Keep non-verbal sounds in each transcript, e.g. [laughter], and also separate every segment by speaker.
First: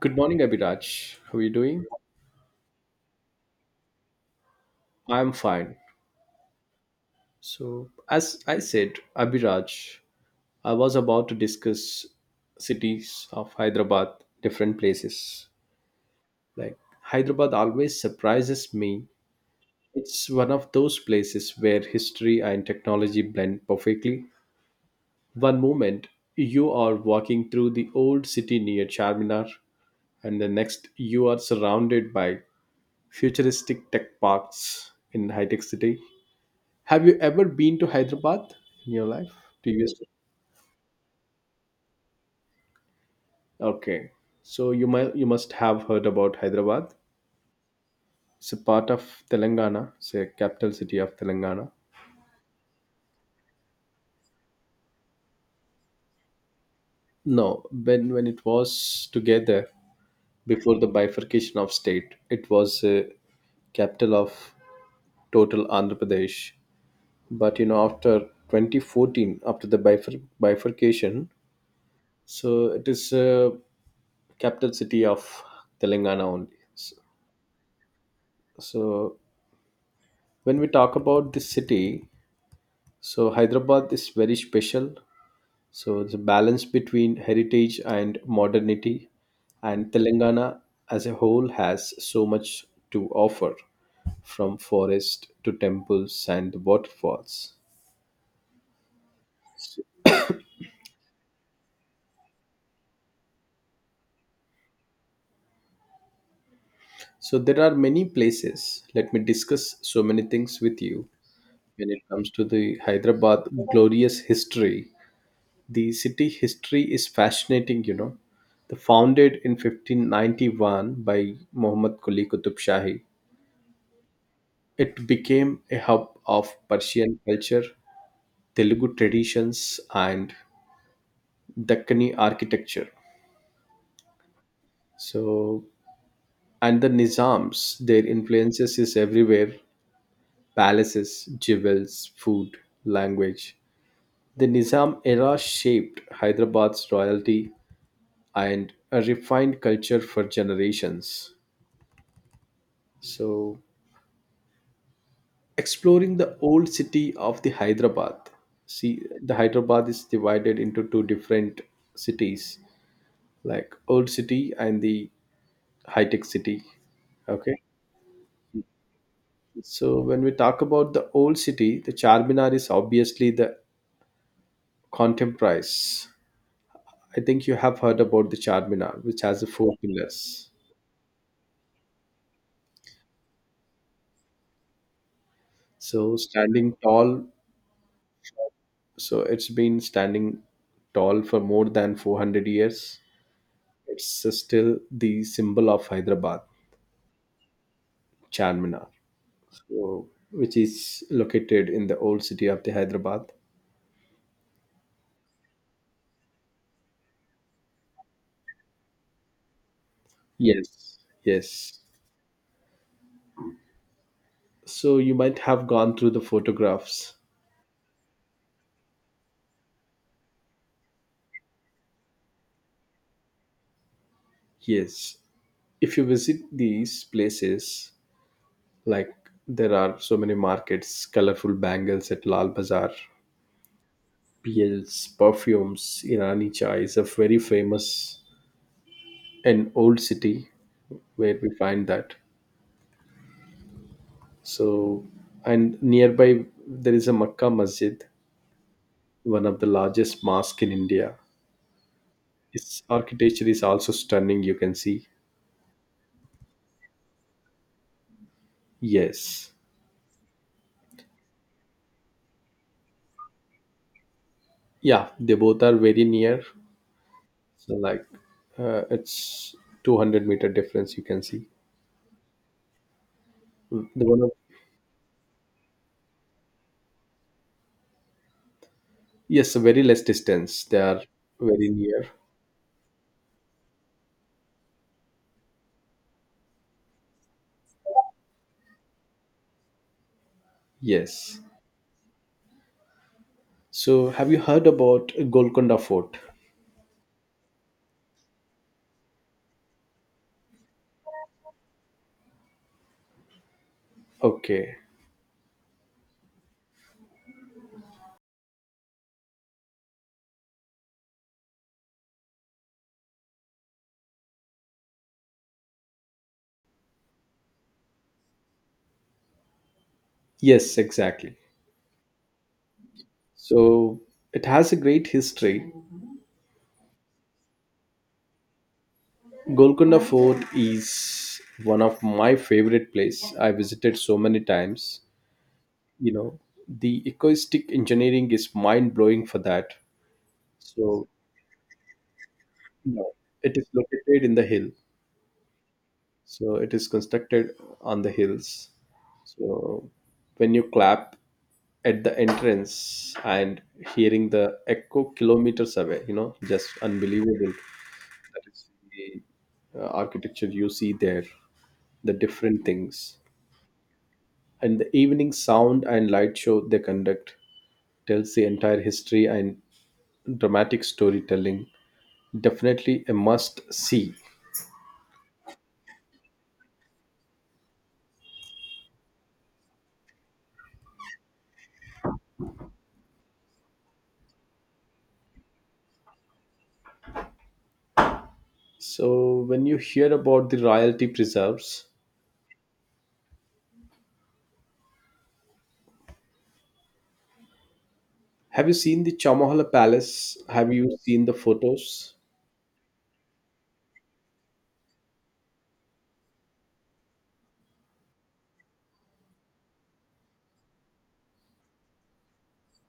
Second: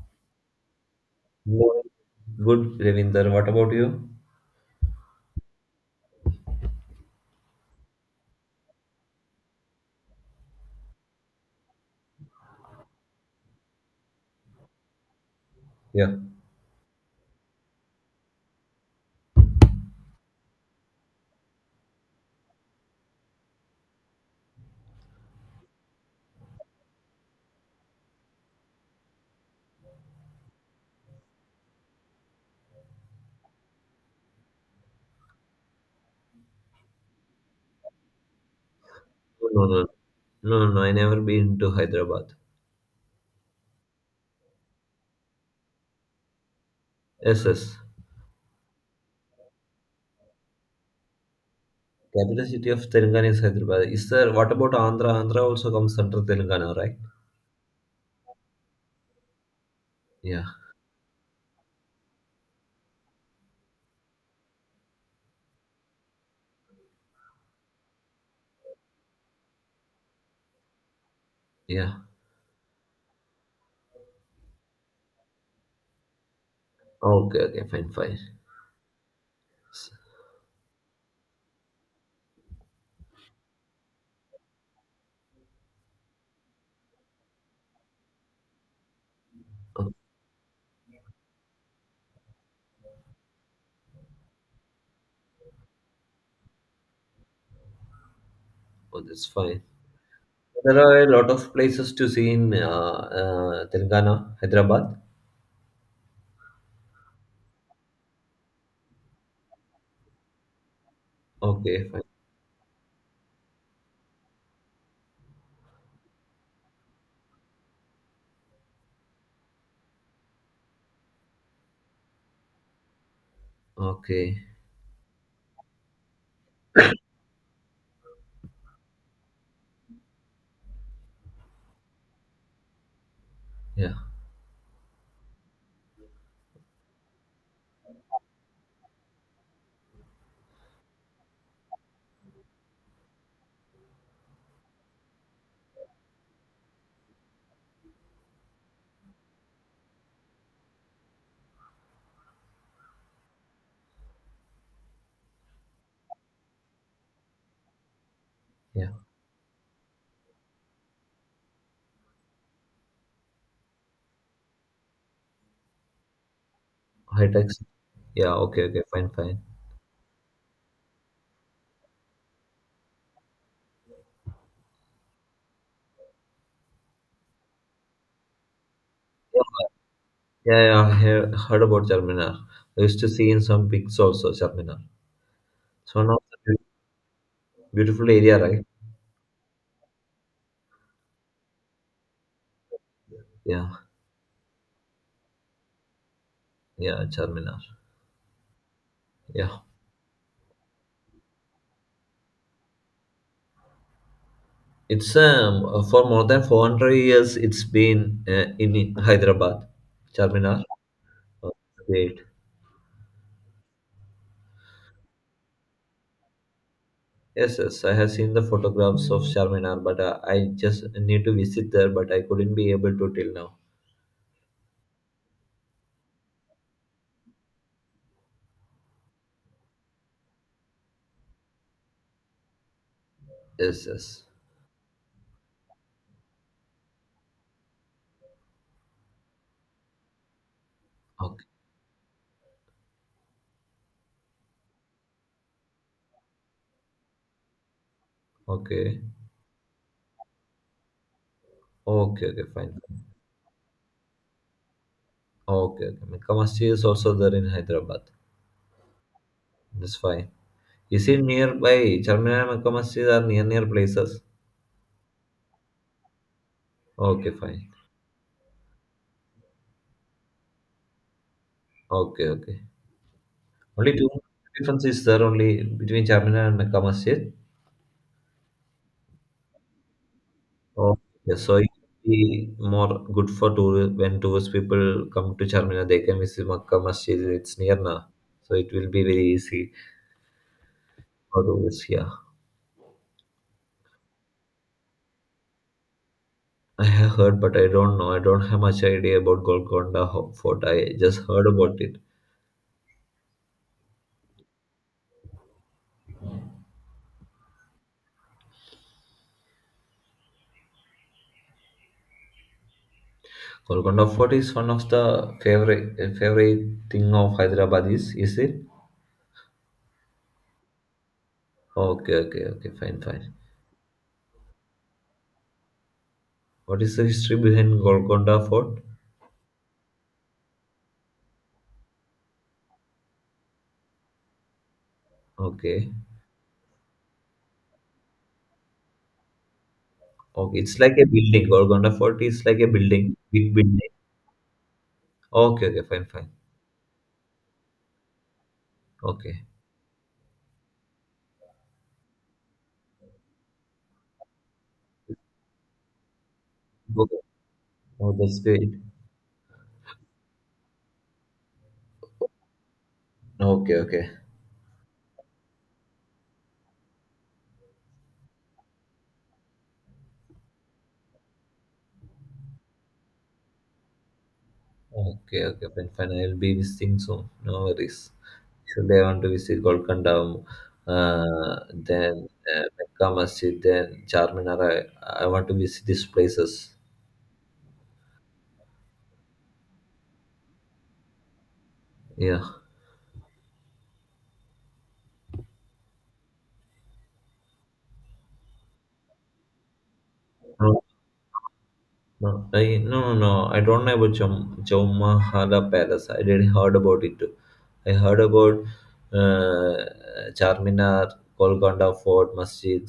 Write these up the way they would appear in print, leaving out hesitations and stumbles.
Speaker 1: Good morning, Abhiraj. How are you
Speaker 2: Good,
Speaker 1: doing?
Speaker 2: good, Ravinder. What about you?
Speaker 1: I'm fine. So, as I said, Abhiraj, I was about to discuss cities of Hyderabad, different places.
Speaker 2: Yeah.
Speaker 1: Like, Hyderabad always surprises me. It's one of those places where history and technology blend perfectly. One moment, you are walking through the old city near Charminar, and the next, you are surrounded by futuristic tech parks in high tech city. Have you ever been to Hyderabad in your life?
Speaker 2: No, no,
Speaker 1: Previously?
Speaker 2: no, no, no, I never been to Hyderabad.
Speaker 1: Okay. So you must have heard about Hyderabad.
Speaker 2: Yes, yes.
Speaker 1: It's a part of Telangana. It's a capital city of Telangana.
Speaker 2: Capital city of Telangana is Hyderabad. Is there, what about Andhra? Andhra also comes under Telangana, right?
Speaker 1: No, when it was together
Speaker 2: Yeah,
Speaker 1: before the bifurcation of state, it was a capital of total Andhra Pradesh. But you know, after 2014, after the bifurcation,
Speaker 2: yeah.
Speaker 1: so it is a capital city of Telangana only.
Speaker 2: Okay, okay, fine, fine.
Speaker 1: So
Speaker 2: S-
Speaker 1: when we talk about this city, so Hyderabad is very special, so the balance between heritage and modernity, and
Speaker 2: Oh,
Speaker 1: Telangana as a whole has so much to offer, from forest to temples and waterfalls.
Speaker 2: oh, that's fine. There are a lot of places to see in Telangana, Hyderabad.
Speaker 1: So there are many places, let me discuss so many things with you.
Speaker 2: Okay,
Speaker 1: When it
Speaker 2: fine.
Speaker 1: comes to the Hyderabad glorious history, the city history is fascinating, you know. The founded in 1591 by Muhammad Quli Qutub Shahi,
Speaker 2: Okay,
Speaker 1: it became a hub of Persian culture, Telugu traditions, and Deccani architecture.
Speaker 2: yeah,
Speaker 1: So, and the Nizams, their influences is everywhere: palaces, jewels, food, language. The Nizam era shaped Hyderabad's royalty and a refined culture for generations. So, exploring the old city of the Hyderabad,
Speaker 2: yeah.
Speaker 1: see, the Hyderabad is divided into two different cities, like old city and the high tech city.
Speaker 2: High
Speaker 1: Okay.
Speaker 2: tax. Yeah, okay, okay, fine, fine.
Speaker 1: So when we talk about the old city, the Charminar is obviously the contemporary. I think you have heard about the Charminar which has the four pillars.
Speaker 2: Yeah, yeah, I heard about Charminar. I used to see in some pics also Charminar. It's one
Speaker 1: So
Speaker 2: of the
Speaker 1: standing tall,
Speaker 2: beautiful area, right?
Speaker 1: so it's been standing tall for more than 400 years.
Speaker 2: Yeah,
Speaker 1: It's still the symbol of Hyderabad.
Speaker 2: yeah, Charminar.
Speaker 1: Charminar,
Speaker 2: Yeah,
Speaker 1: so, which is located in the old city of the Hyderabad.
Speaker 2: it's for more than 400 years. It's been in Hyderabad, Charminar.
Speaker 1: Yes,
Speaker 2: Oh,
Speaker 1: yes.
Speaker 2: great.
Speaker 1: So you might have gone through the photographs.
Speaker 2: Yes, yes, I have seen the photographs of Charminar, but I just need to visit there, but I couldn't be able to till now.
Speaker 1: Yes. If you visit these places, like there are so many markets, colorful bangles at Lal Bazaar,
Speaker 2: Yes, yes.
Speaker 1: PLs, perfumes, Irani chai is a very famous and old city where
Speaker 2: Okay,
Speaker 1: we find that. So, and nearby there is a Makkah Masjid,
Speaker 2: okay,
Speaker 1: one of the largest mosque in India.
Speaker 2: okay, okay, fine.
Speaker 1: Its architecture is also stunning, you can see.
Speaker 2: Okay, okay. Mecca Masjid is also there in Hyderabad.
Speaker 1: Yes.
Speaker 2: That's fine. Is it nearby? Charminar and Makkah are near places.
Speaker 1: Yeah, they both are very near.
Speaker 2: Okay, fine.
Speaker 1: So, like, it's 200-meter difference, you can see.
Speaker 2: Okay, okay. Only
Speaker 1: The
Speaker 2: two
Speaker 1: one of,
Speaker 2: difference is there only between Charminar and Makkah Masjid.
Speaker 1: yes, very less distance. They are
Speaker 2: Okay, so
Speaker 1: very
Speaker 2: it will
Speaker 1: near.
Speaker 2: be more good for tour when tourist people come to Charminar, they can visit Makkah Masjid. It's near now, so it will be very easy
Speaker 1: Yes.
Speaker 2: for tourists. Yeah,
Speaker 1: So, have you heard about Golconda Fort?
Speaker 2: I have heard, but I don't know. I don't have much idea about Golconda Fort. I just heard about it.
Speaker 1: Okay.
Speaker 2: Golconda Fort is one of the favorite thing of Hyderabad is it?
Speaker 1: Yes, exactly.
Speaker 2: Okay, okay, okay, fine, fine.
Speaker 1: So, it has a great history.
Speaker 2: What is the history behind Golconda Fort?
Speaker 1: Golconda Fort is one of my favorite place. I visited so many times.
Speaker 2: Okay,
Speaker 1: You know, the acoustic engineering is mind blowing for that.
Speaker 2: okay, it's like a
Speaker 1: So,
Speaker 2: building. Golconda Fort is like a
Speaker 1: you know,
Speaker 2: building, big
Speaker 1: it is
Speaker 2: building.
Speaker 1: located in the hill.
Speaker 2: Okay, okay, fine, fine.
Speaker 1: So it is constructed on the hills.
Speaker 2: Okay,
Speaker 1: So when you clap at the entrance and hearing the echo kilometers away, you know, just
Speaker 2: okay.
Speaker 1: unbelievable.
Speaker 2: Oh, that's
Speaker 1: That is
Speaker 2: great.
Speaker 1: the architecture you see there, the different things.
Speaker 2: Okay, okay,
Speaker 1: And the evening sound and light show they conduct tells the entire history, and dramatic storytelling, definitely a must see.
Speaker 2: okay, okay, fine, fine. I'll be visiting soon. No worries. Actually, I want to visit Golconda, then Mecca Masjid, then Charminar. I want to visit these places.
Speaker 1: So when you hear about the royalty preserves,
Speaker 2: Yeah.
Speaker 1: have you seen the Chamahala Palace? Have
Speaker 2: No,
Speaker 1: you seen the photos?
Speaker 2: no, no, no. I don't know about Chom Chowmahala Palace. I did heard about it too. I heard about uh, Charminar, Golconda Fort, Masjid.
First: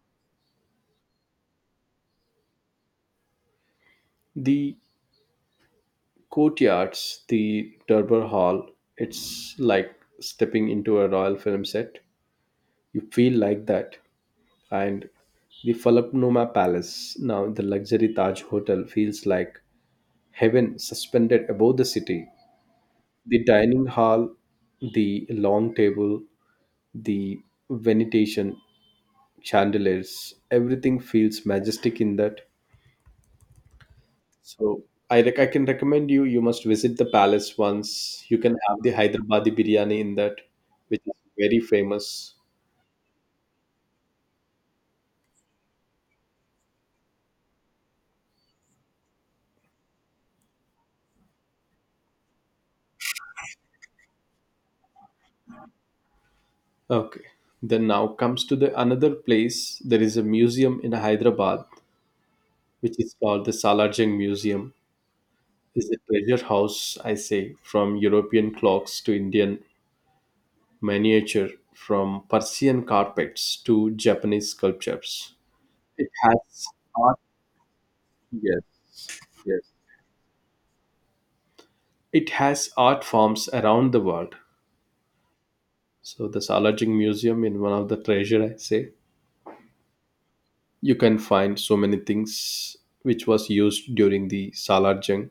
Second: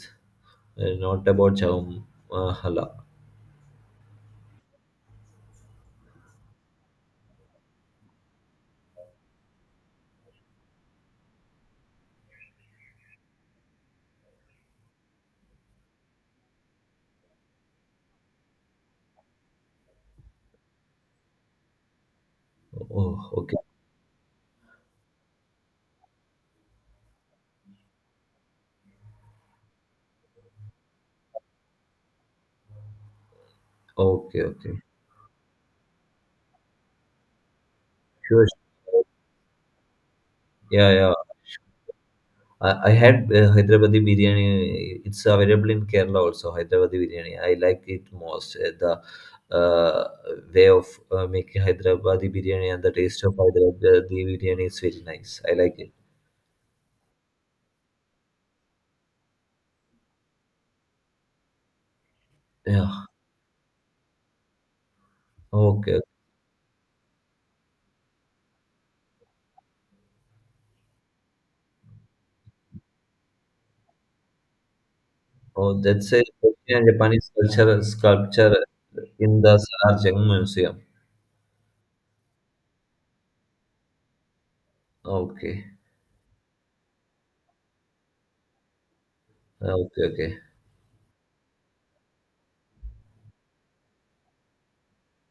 Speaker 2: Not about Chowmahala.
Speaker 1: The courtyards, the durbar hall, it's like stepping into a royal film set, you feel like that. And the Falaknuma Palace, now the luxury Taj hotel, feels like heaven suspended above the city.
Speaker 2: Oh,
Speaker 1: The
Speaker 2: okay,
Speaker 1: dining hall, the long table, the venetation, chandeliers, everything feels majestic in that.
Speaker 2: okay, okay.
Speaker 1: So I, I can recommend you, you must visit the palace once. You
Speaker 2: Sure,
Speaker 1: can have the
Speaker 2: sure.
Speaker 1: Hyderabadi biryani in that,
Speaker 2: Yeah,
Speaker 1: which
Speaker 2: yeah.
Speaker 1: is very famous.
Speaker 2: I had Hyderabadi biryani. It's available in Kerala also. Hyderabadi biryani. I like it most. The uh, way of making Hyderabadi biryani and the taste of Hyderabadi biryani is very nice. I like it.
Speaker 1: Okay. Then now comes to the another place. There is a museum in Hyderabad, which
Speaker 2: Yeah.
Speaker 1: is called the Salarjung Museum. Is a
Speaker 2: Okay.
Speaker 1: treasure house, I say, from European clocks to Indian miniature, from Persian carpets to Japanese sculptures.
Speaker 2: Oh,
Speaker 1: It
Speaker 2: that's a
Speaker 1: has
Speaker 2: Korean and
Speaker 1: art,
Speaker 2: Japanese culture sculpture
Speaker 1: yes,
Speaker 2: in the
Speaker 1: yes.
Speaker 2: Sarajang Museum.
Speaker 1: It has art forms around the world.
Speaker 2: Okay.
Speaker 1: So the Salajing Museum in one of the treasure, I say,
Speaker 2: Okay. Okay.
Speaker 1: you can find so many things which was used during the Salar Jung.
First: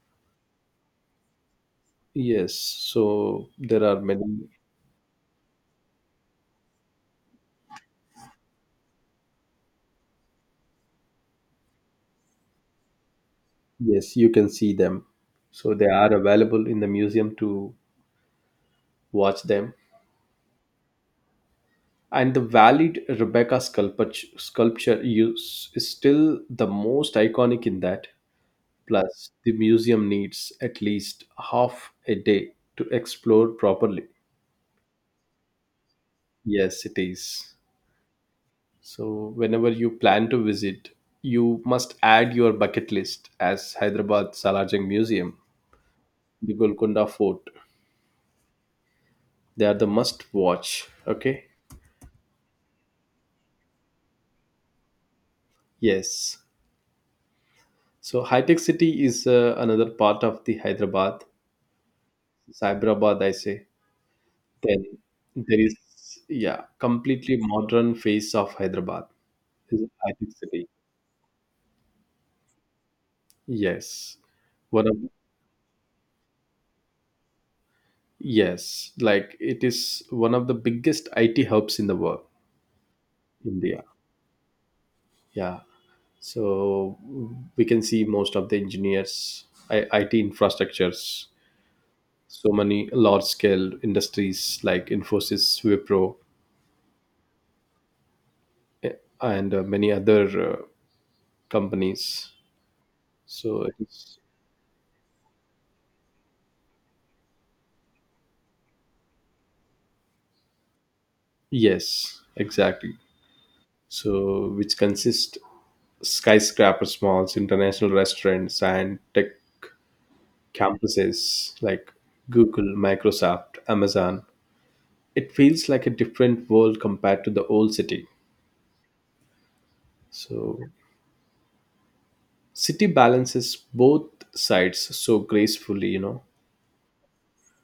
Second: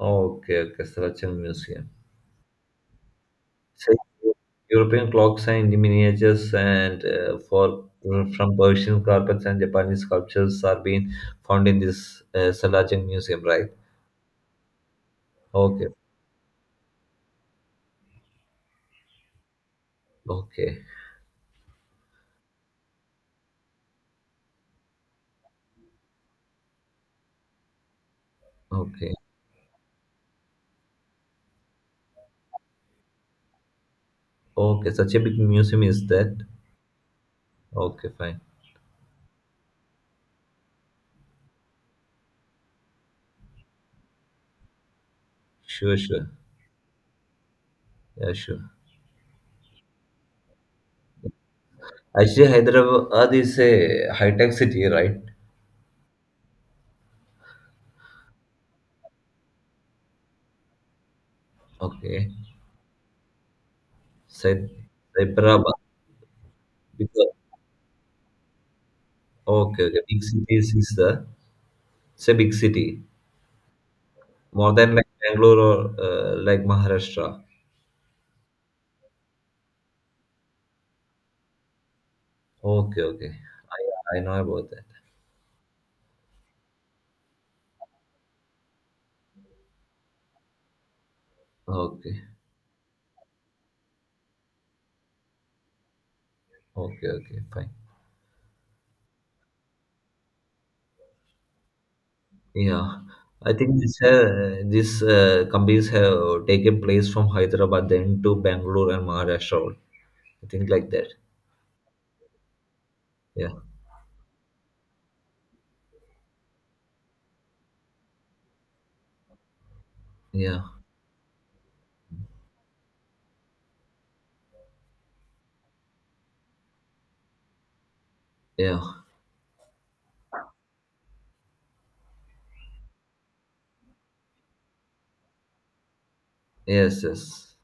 Speaker 2: Okay. Okay. Sarajang Museum.
Speaker 1: Yes, so there
Speaker 2: So,
Speaker 1: are many.
Speaker 2: European clocks and miniatures and for from Persian carpets and Japanese sculptures are being found in this Salajang Museum, right?
Speaker 1: Yes, you can see them. So they
Speaker 2: Okay,
Speaker 1: are available in the museum to watch them.
Speaker 2: okay,
Speaker 1: And the valued Rebecca sculpture, sculpture use is still the most iconic in that.
Speaker 2: okay,
Speaker 1: Plus, the museum needs at least half a day to explore properly.
Speaker 2: okay. Such a big museum is that?
Speaker 1: Yes, it is.
Speaker 2: Okay, fine.
Speaker 1: So, whenever you plan to visit, you must add your bucket list as Hyderabad Salajang Museum,
Speaker 2: Sure, sure.
Speaker 1: the Golconda Fort.
Speaker 2: Yeah, sure.
Speaker 1: They are the must watch. Okay.
Speaker 2: Actually, Hyderabad is a high-tech city, right?
Speaker 1: Yes. So, high tech city is another part of the Hyderabad,
Speaker 2: Okay.
Speaker 1: Cyberabad, I say. Then
Speaker 2: Sai-
Speaker 1: there is,
Speaker 2: Hyderabad.
Speaker 1: yeah,
Speaker 2: Because,
Speaker 1: completely modern face of Hyderabad, is
Speaker 2: okay,
Speaker 1: an
Speaker 2: okay. Big
Speaker 1: Attic City.
Speaker 2: cities is it's a big city.
Speaker 1: Yes,
Speaker 2: More
Speaker 1: one
Speaker 2: than
Speaker 1: of,
Speaker 2: like Bangalore or like Maharashtra.
Speaker 1: yes, like it is one of the biggest IT hubs in the world,
Speaker 2: Okay, okay.
Speaker 1: India.
Speaker 2: I know about that.
Speaker 1: Yeah, so we can see most of the engineers, I, IT infrastructures,
Speaker 2: Okay,
Speaker 1: so many large scale industries like Infosys, Wipro,
Speaker 2: okay, okay, fine.
Speaker 1: eh, and many other companies.
Speaker 2: Yeah, I
Speaker 1: So
Speaker 2: think this
Speaker 1: it's,
Speaker 2: uh, this uh, companies have taken place from Hyderabad then to Bangalore and Maharashtra. I think like that.
Speaker 1: yes, exactly.
Speaker 2: Yeah,
Speaker 1: So which consists skyscrapers, malls, international restaurants and tech
Speaker 2: yeah,
Speaker 1: campuses like Google, Microsoft, Amazon. It feels like a different world compared to the old city.
Speaker 2: yeah.
Speaker 1: So city balances both sides so gracefully, you know.
Speaker 2: Yes, yes.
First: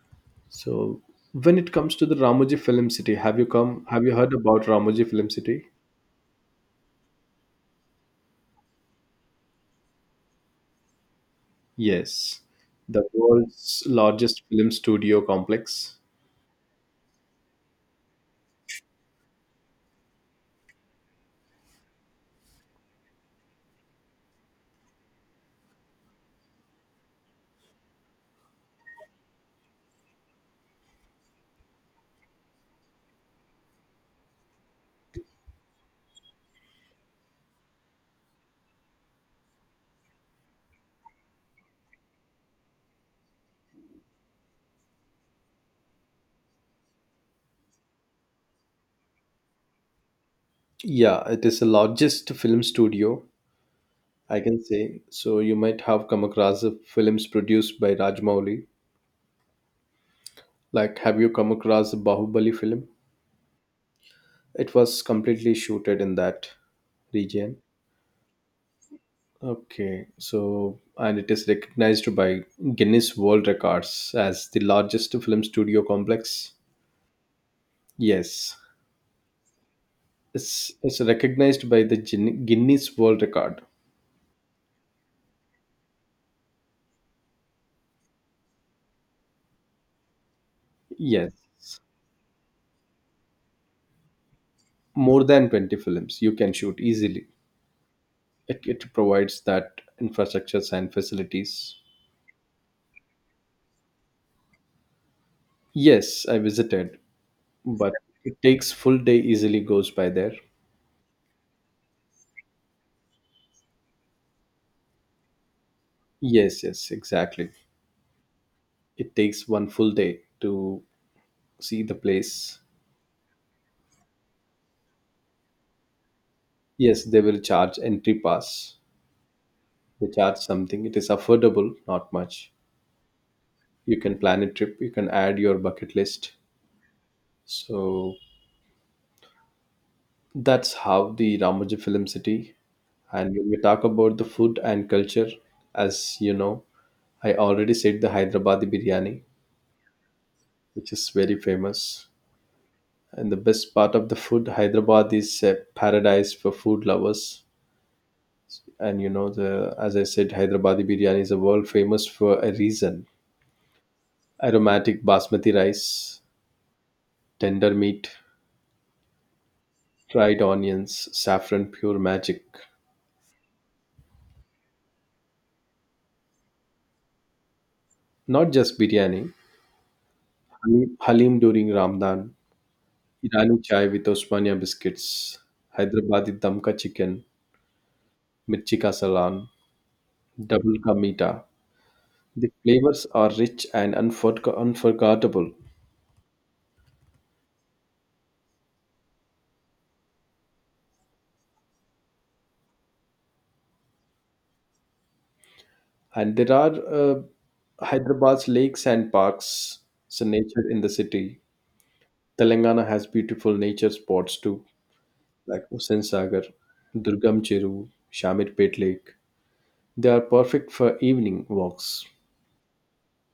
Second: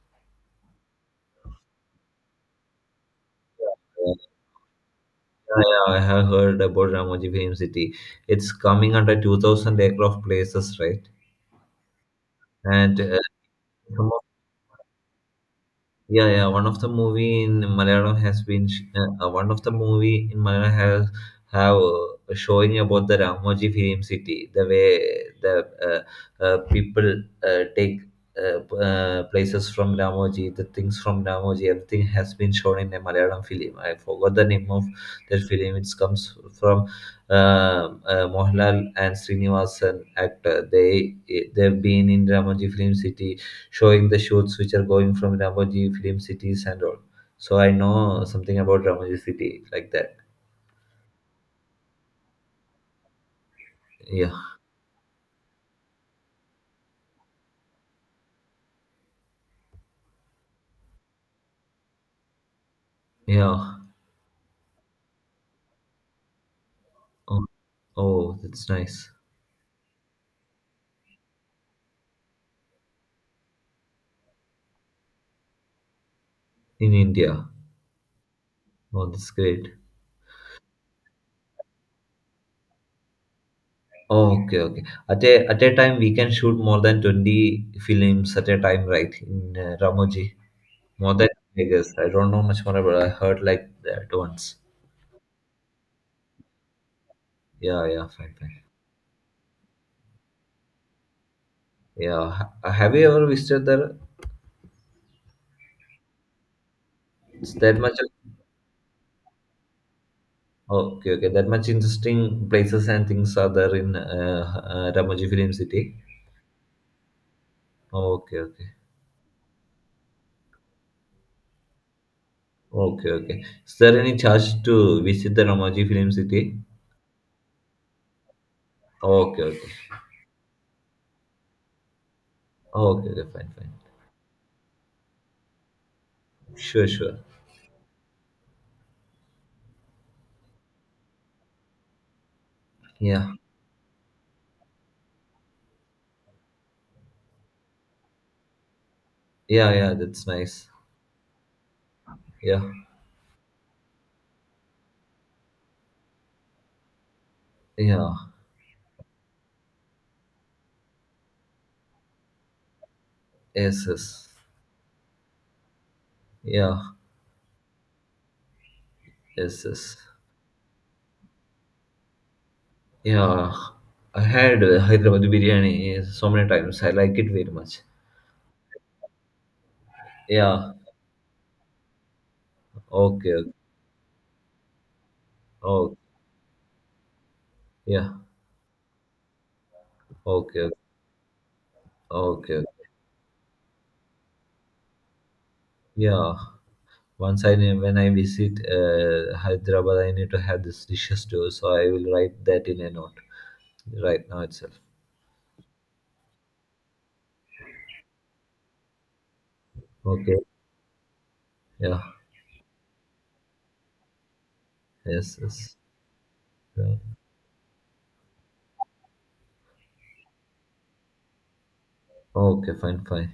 Speaker 1: So when it comes to the Ramoji Film City, have you come, have you heard about Ramoji Film
Speaker 2: Yeah,
Speaker 1: City?
Speaker 2: yeah, I have heard about Ramoji Film City. It's coming under 2,000 acre of places, right?
Speaker 1: Yes,
Speaker 2: And
Speaker 1: the world's
Speaker 2: some
Speaker 1: largest film studio complex.
Speaker 2: Yeah, yeah. One of the movie in Malayalam has been one of the movie in Malayalam has have showing about the Ramoji Film City, the way the people take places from Ramoji, the things from Ramoji, everything has been shown in a Malayalam film. I forgot the name of that film. It comes from Mohanlal and Srinivasan actor. They've been in Ramoji Film City showing the shoots which are going from Ramoji film cities and all. So I know something about Ramoji city like that.
Speaker 1: Yeah, it is the largest film studio,
Speaker 2: Yeah,
Speaker 1: I can say. So you might have come across the films produced by Rajmouli. Like, have you come across the Bahubali film?
Speaker 2: yeah.
Speaker 1: It was completely shooted in that
Speaker 2: Oh,
Speaker 1: region.
Speaker 2: oh, that's nice.
Speaker 1: Okay, so and it is recognized by Guinness World Records as the largest film studio complex.
Speaker 2: In India.
Speaker 1: Yes,
Speaker 2: Oh, that's great.
Speaker 1: it's recognized by the Guinness World Record.
Speaker 2: Oh, okay, okay. At a time we can shoot more than 20 films at a time, right? In Ramoji, more than I
Speaker 1: Yes,
Speaker 2: guess. I don't know much more about. I heard like that once.
Speaker 1: more than 20 films you can shoot easily.
Speaker 2: Yeah, yeah, fine,
Speaker 1: it,
Speaker 2: fine.
Speaker 1: it provides that infrastructures and facilities.
Speaker 2: Yeah, have you ever visited there?
Speaker 1: Yes, I visited,
Speaker 2: It's that
Speaker 1: but
Speaker 2: much.
Speaker 1: it takes full day easily goes by there.
Speaker 2: Okay, okay. That much interesting places and things are there in Ramoji Film City.
Speaker 1: Yes, yes, exactly.
Speaker 2: Okay, okay.
Speaker 1: It takes one full day to see the place.
Speaker 2: Okay, okay. Is there any charge to visit the Ramoji Film City?
Speaker 1: Yes, they will charge entry pass.
Speaker 2: Okay, okay.
Speaker 1: They charge something. It is affordable, not much.
Speaker 2: Okay, okay. Fine, fine.
Speaker 1: You can plan a trip, you can add your bucket list.
Speaker 2: Sure, sure.
Speaker 1: So that's how the Ramoji Film City.
Speaker 2: Yeah,
Speaker 1: And when we talk about the food and culture, as you know, I already said the Hyderabadi biryani,
Speaker 2: yeah, yeah. That's nice.
Speaker 1: which is very famous.
Speaker 2: Yeah,
Speaker 1: And the best part of the food, Hyderabad is a paradise for food lovers.
Speaker 2: yeah.
Speaker 1: And you know, the as I said, Hyderabadi biryani is a world famous for a reason.
Speaker 2: Yes, yes.
Speaker 1: Aromatic basmati rice,
Speaker 2: Yeah,
Speaker 1: tender meat,
Speaker 2: yes, yes.
Speaker 1: fried onions, saffron, pure magic.
Speaker 2: Yeah. I had Hyderabad biryani so many times. I like it very much.
Speaker 1: Not just biryani,
Speaker 2: Yeah.
Speaker 1: halim, halim during Ramadan,
Speaker 2: Okay. Okay.
Speaker 1: Irani chai with Osmania biscuits,
Speaker 2: Oh,
Speaker 1: Hyderabadi damka chicken,
Speaker 2: yeah.
Speaker 1: mirchi ka salan,
Speaker 2: Okay. Okay.
Speaker 1: double ka meeta. The
Speaker 2: Okay, okay.
Speaker 1: flavors are rich and unforgettable,
Speaker 2: Yeah. Once when I visit Hyderabad, I need to have this dishes too. So I will write that in a note right now itself.
Speaker 1: and there are Hyderabad's lakes and parks. So
Speaker 2: Okay.
Speaker 1: nature in the city.
Speaker 2: Yeah.
Speaker 1: Telangana has beautiful nature spots too,
Speaker 2: Yes.
Speaker 1: like
Speaker 2: Yes.
Speaker 1: Hussain Sagar,
Speaker 2: Yeah.
Speaker 1: Durgam Cheru, Shamirpet Lake. They are perfect for evening walks.
Speaker 2: Okay. Fine. Fine.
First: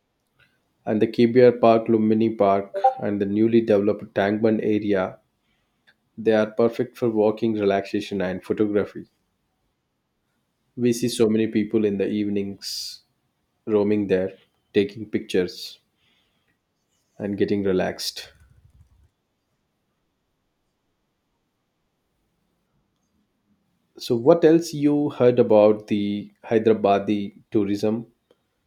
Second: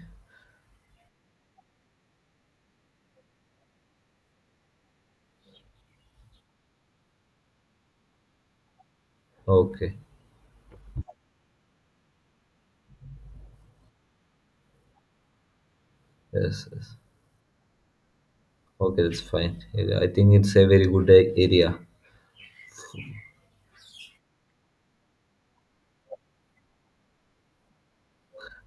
Speaker 1: And the KBR Park, Lumbini Park, and the newly developed Tangband area, they are perfect for walking, relaxation, and photography.
Speaker 2: Okay.
Speaker 1: We see so many people in the evenings roaming there, taking pictures
Speaker 2: Yes. Yes.
Speaker 1: and getting relaxed.
Speaker 2: Okay. That's fine. Yeah, I think it's a very good area.
Speaker 1: So what else you heard about the Hyderabadi tourism?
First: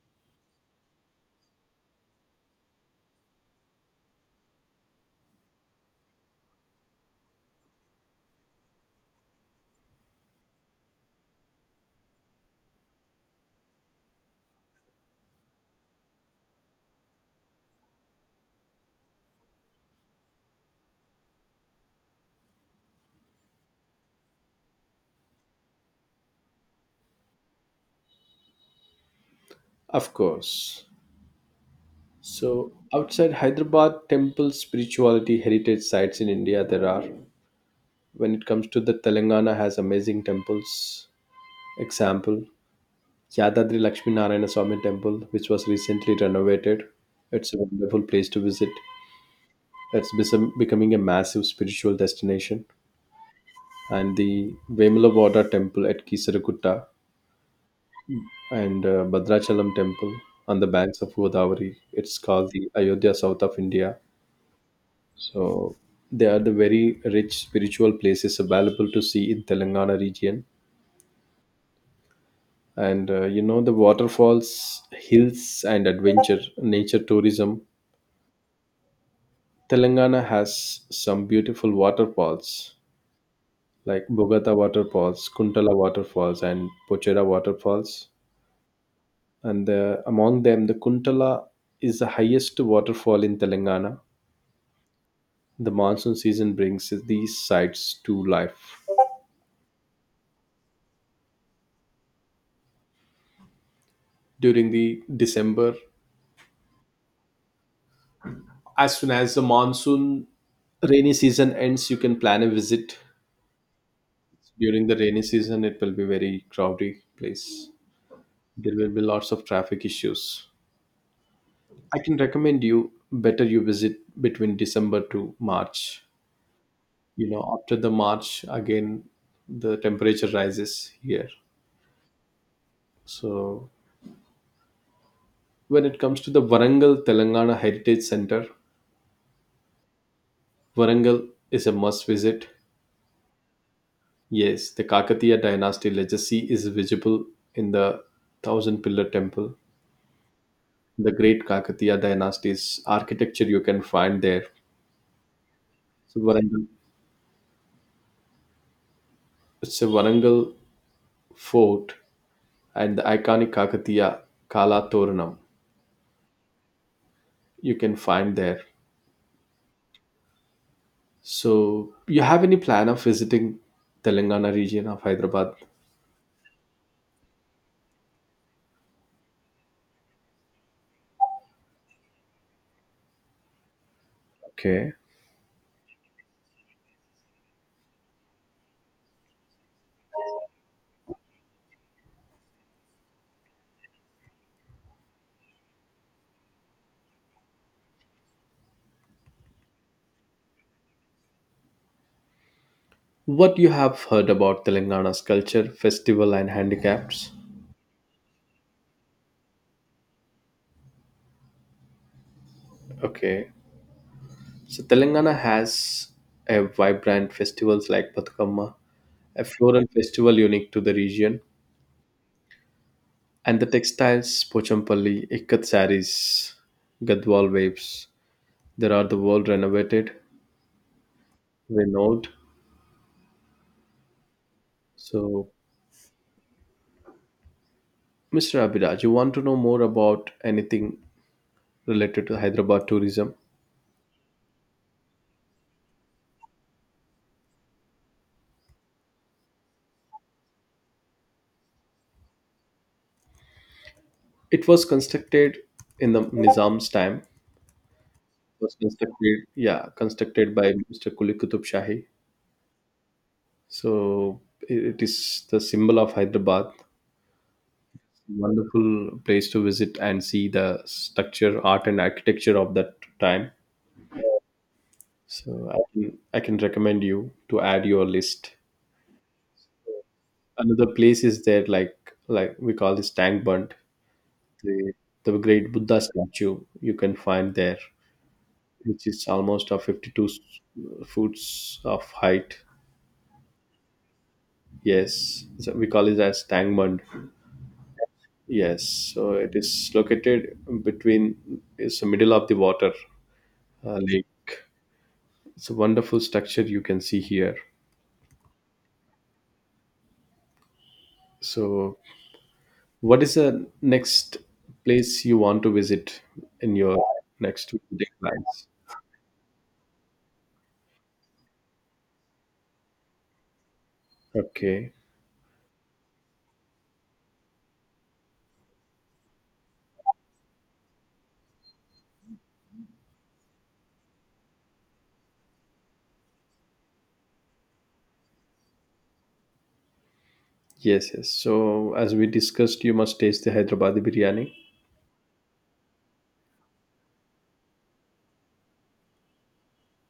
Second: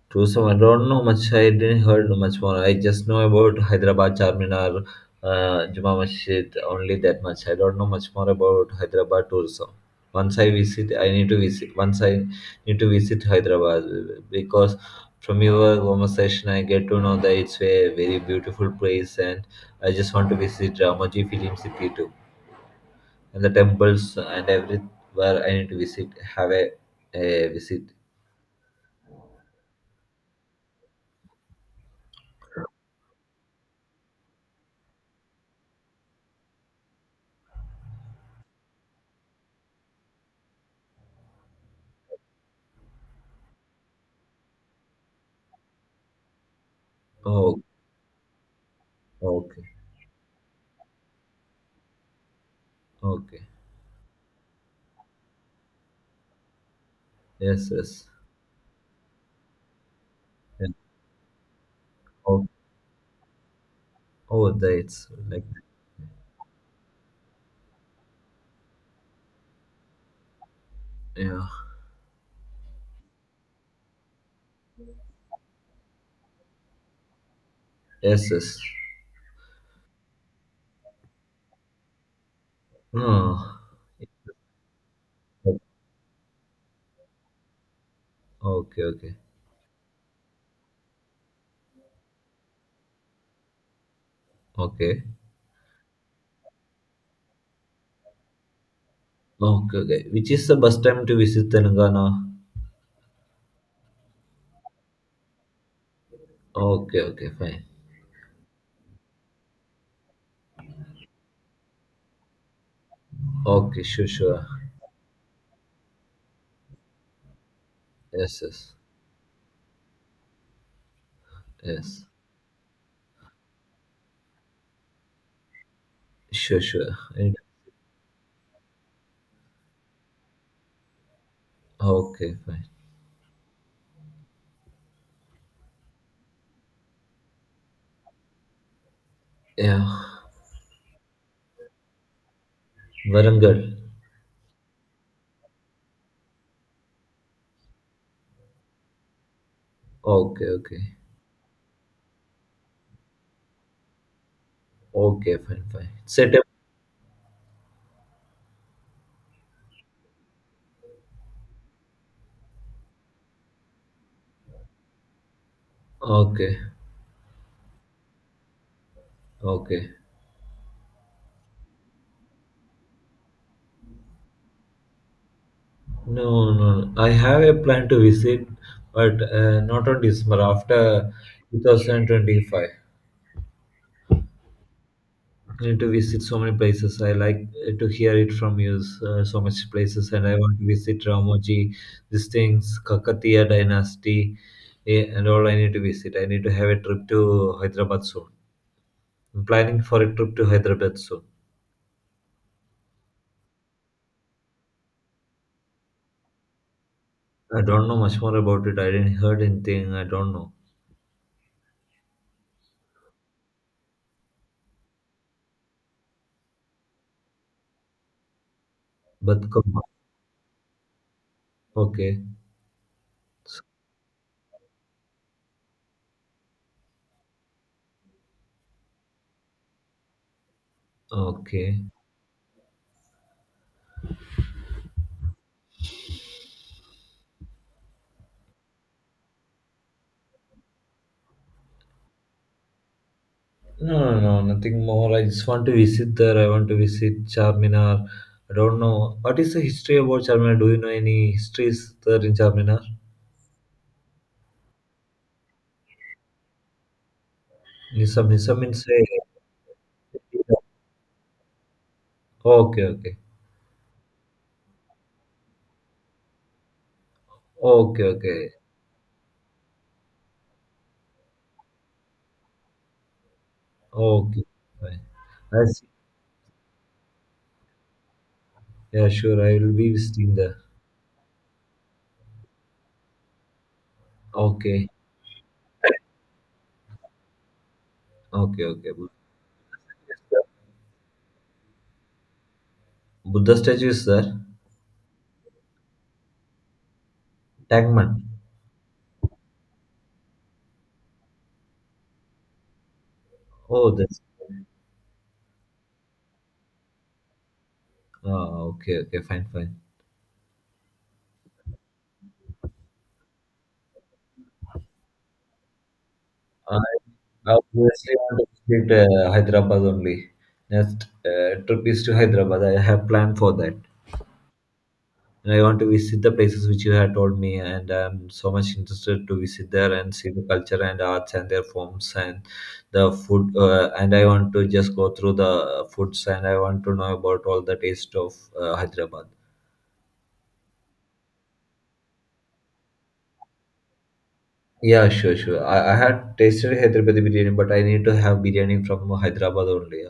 Speaker 2: Tourism. I don't know much. I didn't heard much more. I just know about Hyderabad Charminar, Juma Masjid, only that much. I don't know much more about Hyderabad tourism. Once I visit, I need to visit. Once I need to visit Hyderabad because from your conversation, I get to know that it's a very beautiful place, and I just want to visit Ramoji Film City too, and the temples and everywhere I need to visit. Have a visit.
Speaker 1: Of course. So outside Hyderabad temple spirituality heritage sites in India there are. When it comes to the Telangana has amazing temples. Example Yadadri Lakshmi Narayana Swami temple which was recently renovated. It's a
Speaker 2: Oh,
Speaker 1: wonderful place to visit.
Speaker 2: okay,
Speaker 1: It's becoming a massive spiritual destination.
Speaker 2: okay,
Speaker 1: And the Vemulavaada temple at Kisaragutta,
Speaker 2: yes, yes.
Speaker 1: and Bhadrachalam temple on the
Speaker 2: And
Speaker 1: banks of Godavari. It's
Speaker 2: all
Speaker 1: called the Ayodhya South of India.
Speaker 2: our dates like.
Speaker 1: So they are the very rich spiritual places available to see in Telangana region.
Speaker 2: Yeah,
Speaker 1: And you know the waterfalls, hills, and adventure nature tourism.
Speaker 2: yes, yes,
Speaker 1: Telangana has some beautiful waterfalls
Speaker 2: no,
Speaker 1: like Bogata waterfalls,
Speaker 2: okay,
Speaker 1: Kuntala waterfalls, and Pochera waterfalls,
Speaker 2: okay, okay,
Speaker 1: and among them the Kuntala is the highest waterfall in Telangana.
Speaker 2: okay,
Speaker 1: The monsoon season brings these sites to life.
Speaker 2: okay. Which is the best time to visit Telangana?
Speaker 1: During the December,
Speaker 2: Okay, okay, fine.
Speaker 1: as soon as the monsoon rainy season ends, you can plan a visit.
Speaker 2: Okay, sure, sure.
Speaker 1: During the rainy season it will be very crowded place.
Speaker 2: Yes, yes.
Speaker 1: There will be lots of traffic issues. I
Speaker 2: Yes,
Speaker 1: can recommend you, better you visit between December to March.
Speaker 2: sure, sure.
Speaker 1: You
Speaker 2: And-
Speaker 1: know, after the March again, the temperature rises here.
Speaker 2: okay, fine.
Speaker 1: So, when it comes to the Varangal Telangana Heritage Center,
Speaker 2: Yeah,
Speaker 1: Varangal is a must visit.
Speaker 2: Varangal.
Speaker 1: Yes, the Kakatiya dynasty legacy is visible in the thousand pillar temple.
Speaker 2: Okay, okay,
Speaker 1: The great Kakatiya dynasty's architecture you can find there.
Speaker 2: okay, fine, fine,
Speaker 1: So
Speaker 2: set
Speaker 1: Varangal, it's a Varangal fort and the iconic Kakatiya Kala Toranam
Speaker 2: up. Okay,
Speaker 1: you can find there.
Speaker 2: okay.
Speaker 1: So, you have any plan of visiting Telangana region of Hyderabad?
Speaker 2: No, no, no. I have a plan to visit, but not on December, after 2025.
Speaker 1: Okay.
Speaker 2: I need to visit so many places. I like to hear it from you, so much places, and I want to visit Ramoji, these things, Kakatiya dynasty, and all I need to visit. I need to have a trip to Hyderabad soon. I'm planning for a trip to Hyderabad soon.
Speaker 1: What you have heard about Telangana's culture, festival, and handicaps?
Speaker 2: I don't know much more about it. I didn't heard anything. I don't know.
Speaker 1: Okay, so Telangana has a vibrant festivals like Patkamma, a
Speaker 2: But come on.
Speaker 1: floral festival unique to the region,
Speaker 2: Okay.
Speaker 1: and the textiles Pochampalli, Ikat saris, Gadwal waves. There are the world renovated,
Speaker 2: Okay.
Speaker 1: renowned. So, Mr. Abhiraj, you want to know more about anything related to Hyderabad tourism?
Speaker 2: No, no, no, nothing more. I just want to visit there. I want to visit Charminar. I don't know. What is the history about Charminar? Do you know any histories there in Charminar?
Speaker 1: It was constructed in the Nizam's time,
Speaker 2: Nizam, Nizam
Speaker 1: was
Speaker 2: means say.
Speaker 1: constructed, yeah, constructed by Mr. Kuli Qutub Shahi.
Speaker 2: Okay, okay.
Speaker 1: So it is the symbol of Hyderabad.
Speaker 2: Okay, okay.
Speaker 1: Wonderful place to visit and see the structure, art, and architecture of that time.
Speaker 2: Okay. Fine. I
Speaker 1: So I
Speaker 2: see.
Speaker 1: can I can recommend you to add your list.
Speaker 2: Yeah, sure. I will be visiting there.
Speaker 1: Another place is there, like, we call this Tank Bund,
Speaker 2: Okay.
Speaker 1: the the great Buddha statue you can find there,
Speaker 2: Okay, okay.
Speaker 1: which
Speaker 2: Buddha
Speaker 1: is almost of
Speaker 2: is
Speaker 1: 52
Speaker 2: there.
Speaker 1: foots of height.
Speaker 2: Buddha statue is there.
Speaker 1: Yes, so we call it as Tank Bund.
Speaker 2: Tangman.
Speaker 1: Yes, so it is located between, it's the middle of the water
Speaker 2: Oh, that's.
Speaker 1: lake. It's a wonderful structure you can see here.
Speaker 2: Ah, okay, okay. Fine, fine.
Speaker 1: So, what is the next place you want to visit in your
Speaker 2: I
Speaker 1: next 2-day
Speaker 2: obviously want to
Speaker 1: plans?
Speaker 2: visit Hyderabad only. Next trip is to Hyderabad. I have planned for that.
Speaker 1: Okay.
Speaker 2: And I want to visit the places which you have told me, and I'm so much interested to visit there and see the culture and arts and their forms and the food. And I want to just go through the foods, and I want to know about all the taste of Hyderabad.
Speaker 1: Yes, yes. So, as we discussed, you must taste the Hyderabadi biryani.
Speaker 2: Yeah, sure, sure. I had tasted Hyderabadi biryani, but I need to have biryani from Hyderabad only.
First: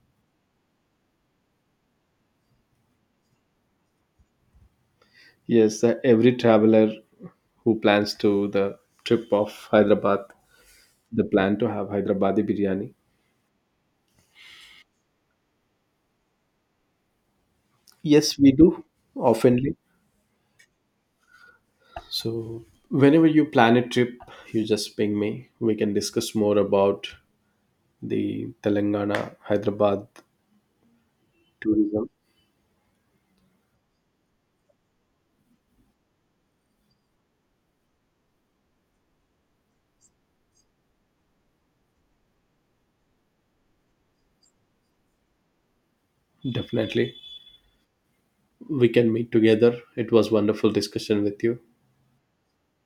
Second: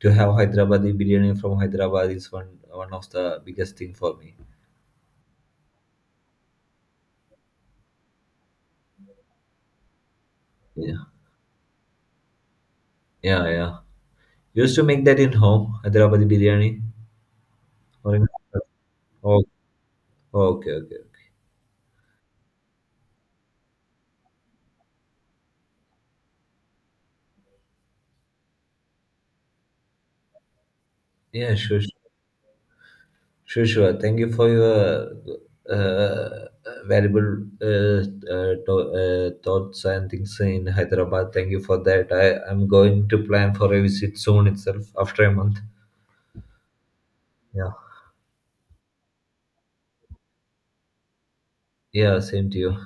Speaker 2: To have Hyderabadi biryani from Hyderabad is one of the biggest thing for me.
Speaker 1: Yes, the, every traveler who plans to the trip of Hyderabad,
Speaker 2: Yeah,
Speaker 1: they plan to have Hyderabadi biryani.
Speaker 2: yeah, yeah. Used to make that in home, Hyderabadi biryani. Or in,
Speaker 1: Yes, we do
Speaker 2: [laughs] oh,
Speaker 1: oftenly.
Speaker 2: okay, okay, okay.
Speaker 1: So, whenever you plan a trip, you just ping me. We can discuss more about the Telangana Hyderabad
Speaker 2: Yeah, sure, sure,
Speaker 1: tourism.
Speaker 2: sure, sure. Thank you for your uh, uh, valuable thoughts and things in Hyderabad. Thank you for that. I am going to plan for a visit soon itself after a month.
Speaker 1: Definitely.
Speaker 2: Yeah.
Speaker 1: We can meet together. It was wonderful discussion with you.
Speaker 2: Yeah, same to you.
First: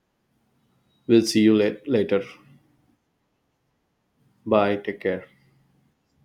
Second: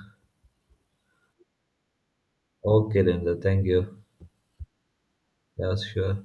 Speaker 1: We'll see you later.
Speaker 2: Okay, Linda. Thank you.
Speaker 1: Bye. Take care.
Speaker 2: Yeah, sure.